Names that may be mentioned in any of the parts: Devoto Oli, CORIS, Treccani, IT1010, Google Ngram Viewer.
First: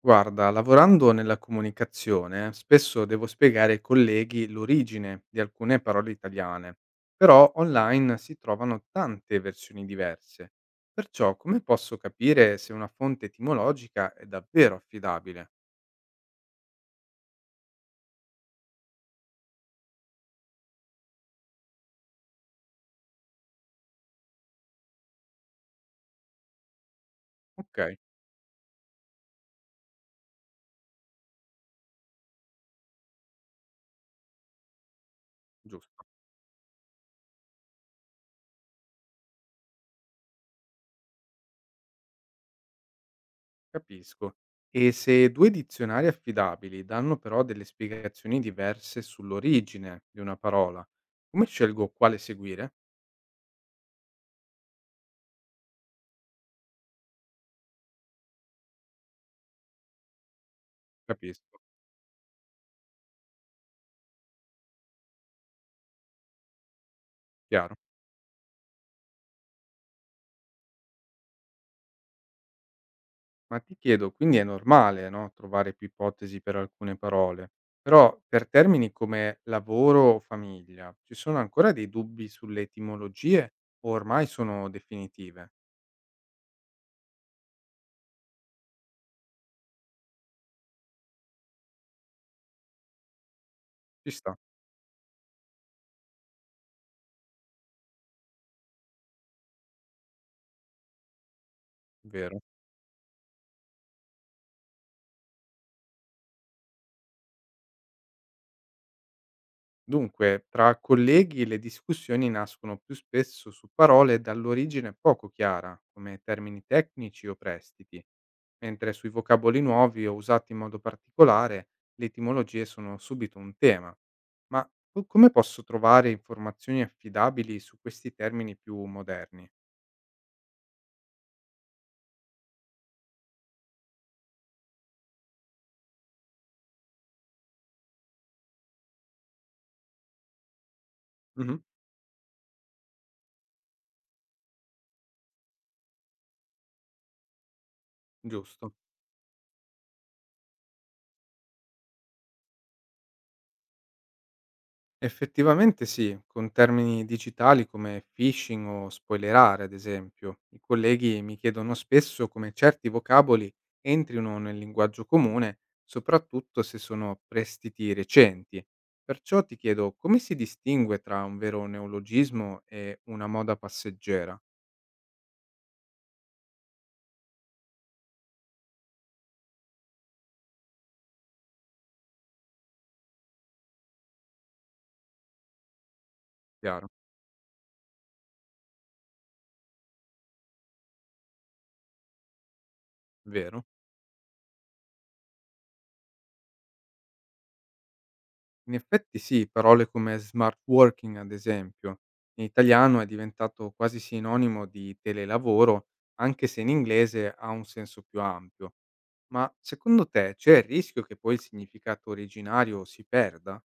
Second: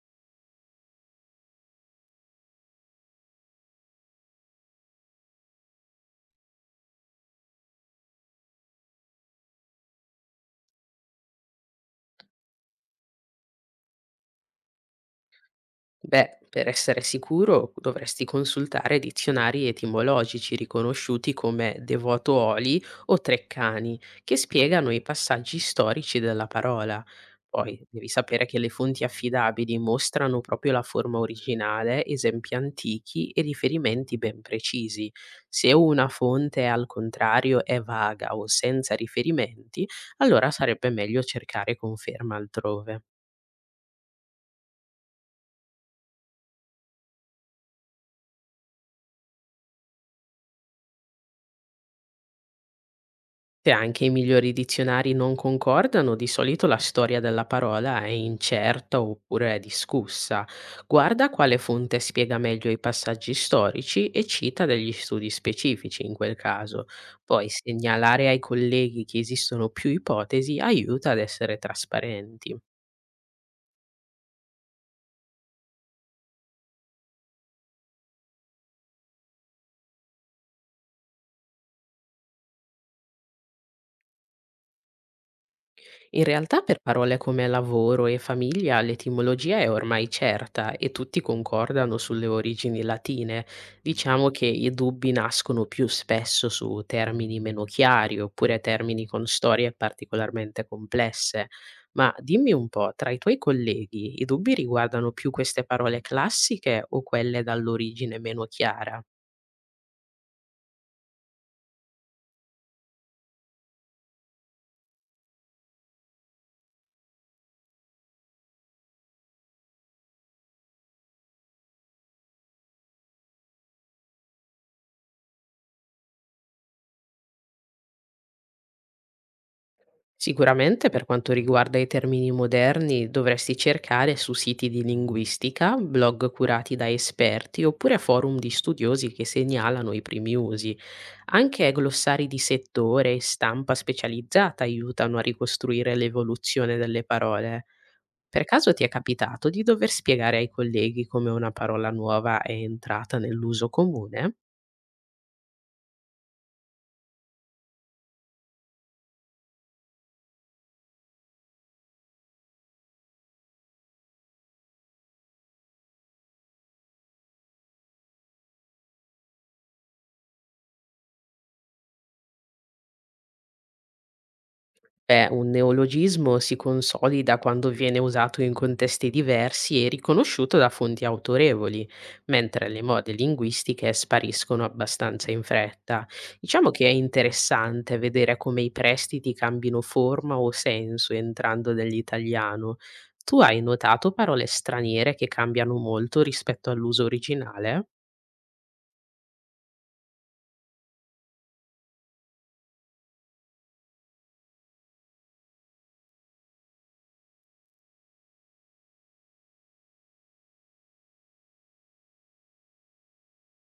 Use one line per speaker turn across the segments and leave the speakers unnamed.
Guarda, lavorando nella comunicazione, spesso devo spiegare ai colleghi l'origine di alcune parole italiane, però online si trovano tante versioni diverse. Perciò, come posso capire se una fonte etimologica è davvero affidabile?
Beh, per essere sicuro dovresti consultare dizionari etimologici riconosciuti come Devoto Oli o Treccani, che spiegano i passaggi storici della parola.
Ok,
Poi devi sapere che le fonti affidabili mostrano proprio la forma originale, esempi antichi e riferimenti ben precisi. Se
giusto,
una fonte al contrario è vaga o senza riferimenti, allora sarebbe meglio cercare conferma altrove.
capisco. E se due dizionari affidabili danno però delle spiegazioni diverse sull'origine di una parola, come scelgo quale seguire?
Se anche i migliori dizionari non concordano, di solito la storia della parola è incerta oppure è discussa. Guarda quale
Capisco,
fonte spiega meglio i passaggi storici e cita degli studi specifici in quel caso. Poi
chiaro.
segnalare ai colleghi che esistono più ipotesi aiuta ad essere trasparenti.
Ma ti chiedo, quindi è normale, no, trovare più ipotesi per alcune parole, però per termini come lavoro o famiglia, ci sono ancora dei dubbi sulle etimologie o ormai sono definitive?
In realtà per parole come lavoro e famiglia l'etimologia è ormai certa e tutti concordano sulle origini latine.
Ci
Diciamo
sta,
che i dubbi nascono più spesso su termini meno chiari oppure termini con storie particolarmente complesse. Ma
vero?
dimmi un po', tra i tuoi colleghi i dubbi riguardano più queste parole classiche o quelle dall'origine meno chiara?
Dunque, tra colleghi le discussioni nascono più spesso su parole dall'origine poco chiara, come termini tecnici o prestiti, mentre sui vocaboli nuovi o usati in modo particolare le etimologie sono subito un tema. Ma come posso trovare informazioni affidabili su questi termini più moderni?
Sicuramente per quanto riguarda i termini moderni dovresti cercare su siti di linguistica, blog curati da esperti oppure forum di studiosi che segnalano i primi usi.
Mhm.
Anche glossari di settore e stampa specializzata aiutano a ricostruire l'evoluzione delle parole. Per caso
Giusto.
ti è capitato di dover spiegare ai colleghi come una parola nuova è entrata nell'uso comune?
Effettivamente sì, con termini digitali come phishing o spoilerare, ad esempio. I colleghi mi chiedono spesso come certi vocaboli entrino nel linguaggio comune, soprattutto se sono prestiti recenti. Perciò ti chiedo come si distingue tra un vero neologismo e una moda passeggera?
Beh, un neologismo si consolida quando viene usato in contesti diversi e riconosciuto da fonti autorevoli, mentre le mode linguistiche spariscono abbastanza in fretta. Diciamo che
Chiaro,
è interessante vedere come i prestiti cambino forma o senso entrando nell'italiano. Tu hai
vero?
notato parole straniere che cambiano molto rispetto all'uso originale?
In effetti sì, parole come smart working ad esempio. In italiano è diventato quasi sinonimo di telelavoro, anche se in inglese ha un senso più ampio. Ma secondo te c'è il rischio che poi il significato originario si perda?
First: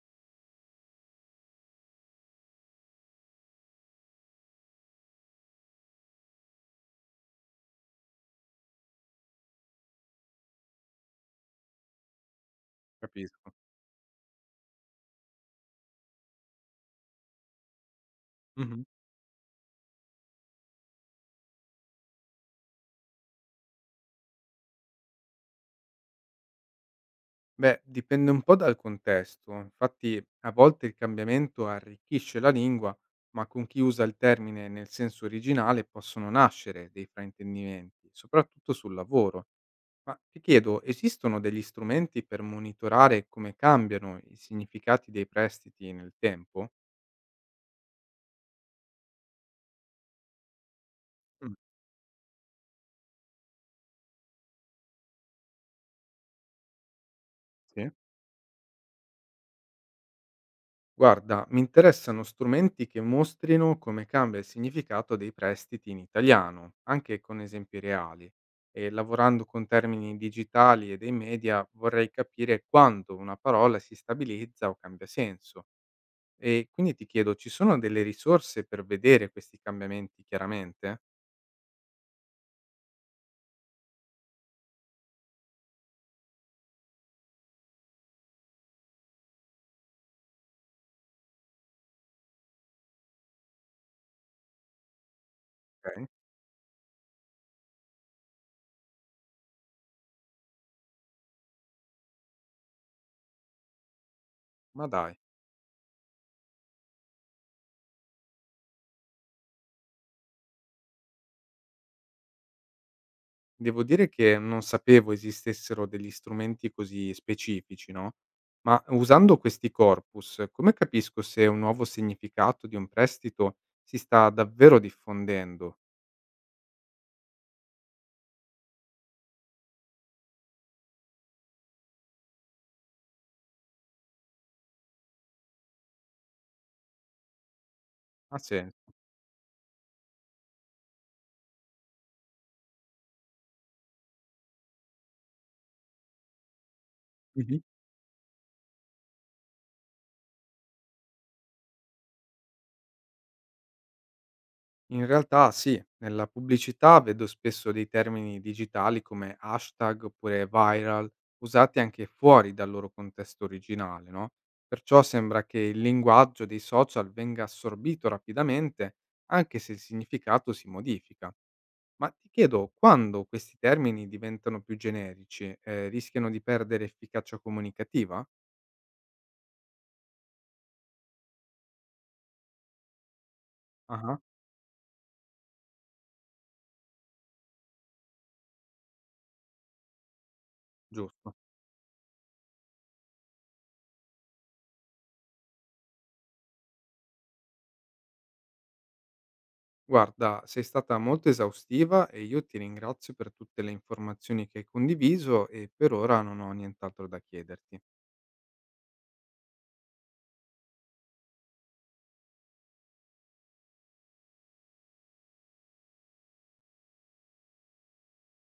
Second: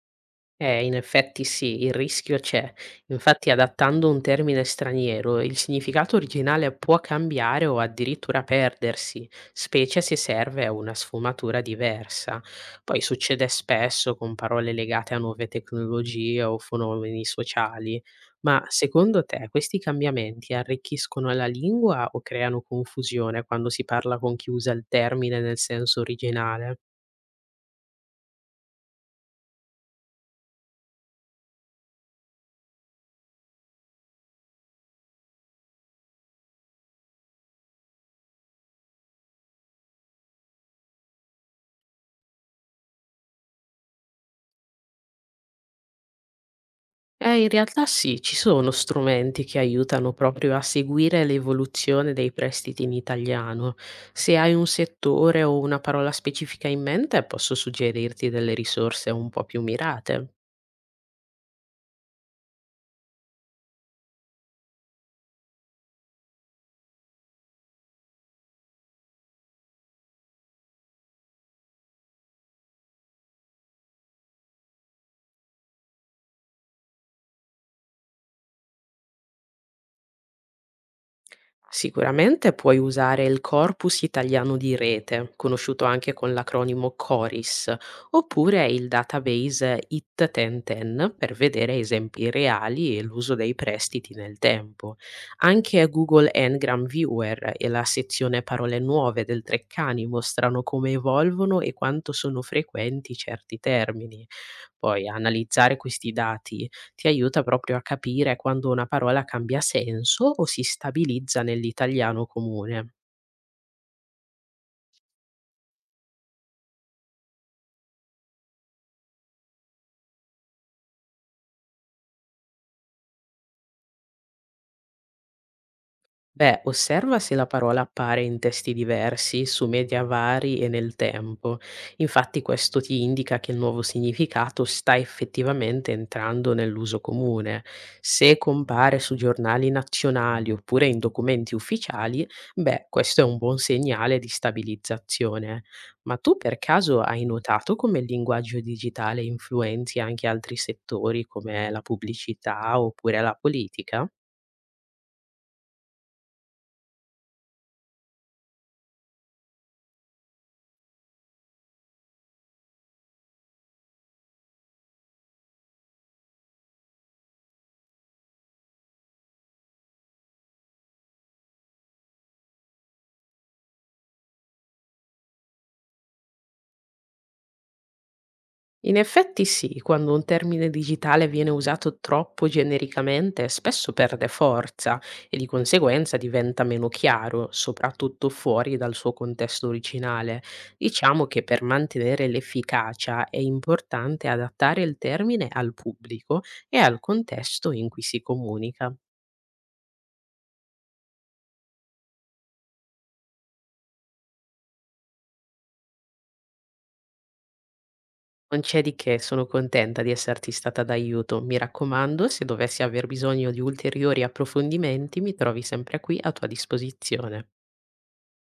In effetti sì, il rischio c'è. Infatti, adattando un termine straniero, il significato originale può cambiare o addirittura perdersi, specie se serve a una sfumatura diversa. Poi succede
Capisco.
spesso con parole legate a nuove tecnologie o fenomeni sociali. Ma
Mhm.
secondo te questi cambiamenti arricchiscono la lingua o creano confusione quando si parla con chi usa il termine nel senso originale?
Beh, dipende un po' dal contesto. Infatti, a volte il cambiamento arricchisce la lingua, ma con chi usa il termine nel senso originale possono nascere dei fraintendimenti, soprattutto sul lavoro. Ma ti chiedo, esistono degli strumenti per monitorare come cambiano i significati dei prestiti nel tempo?
In realtà sì, ci sono strumenti che aiutano proprio a seguire
Mm.
l'evoluzione dei prestiti in italiano. Se hai un settore o una parola specifica in mente, posso
Sì.
suggerirti delle risorse un po' più mirate.
Guarda, mi interessano strumenti che mostrino come cambia il significato dei prestiti in italiano, anche con esempi reali. E lavorando con termini digitali e dei media vorrei capire quando una parola si stabilizza o cambia senso. E quindi ti chiedo, ci sono delle risorse per vedere questi cambiamenti chiaramente?
Sicuramente puoi usare il Corpus Italiano di Rete, conosciuto anche con l'acronimo CORIS, oppure il database IT1010 per vedere esempi reali e l'uso dei prestiti nel tempo. Anche
Ok,
Google Ngram Viewer e la sezione Parole Nuove del Treccani mostrano come evolvono e quanto sono frequenti certi termini.
ma
Poi
dai.
analizzare questi dati ti aiuta proprio a capire quando una parola cambia senso o si stabilizza nell'italiano comune.
Devo dire che non sapevo esistessero degli strumenti così specifici, no, ma usando questi corpus, come capisco se un nuovo significato di un prestito si sta davvero diffondendo?
Beh, osserva se la parola appare in testi diversi, su media vari e nel tempo. Infatti questo ti indica che il nuovo significato sta effettivamente entrando nell'uso comune. Se
Ha senso?
compare su giornali nazionali oppure in documenti ufficiali, beh, questo è un buon segnale di stabilizzazione. Ma tu per caso hai notato come il linguaggio digitale influenzi anche altri settori come la pubblicità oppure la politica?
In realtà sì, nella pubblicità vedo spesso dei termini digitali come hashtag oppure viral usati anche fuori dal loro contesto originale, no? Perciò sembra che il linguaggio dei social venga assorbito rapidamente, anche se il significato si modifica. Ma ti chiedo, quando questi termini diventano più generici, rischiano di perdere efficacia comunicativa?
In effetti sì, quando un termine digitale viene usato troppo genericamente, spesso
Ah,
perde forza e di conseguenza diventa meno chiaro, soprattutto fuori dal suo contesto originale. Diciamo
giusto.
che per mantenere l'efficacia è importante adattare il termine al pubblico e al contesto in cui si comunica.
Guarda, sei stata molto esaustiva e io ti ringrazio per tutte le informazioni che hai condiviso e per ora non ho nient'altro da chiederti.
Non c'è di che, sono contenta di esserti stata d'aiuto. Mi raccomando, se dovessi aver bisogno di ulteriori approfondimenti, mi trovi sempre qui a tua disposizione.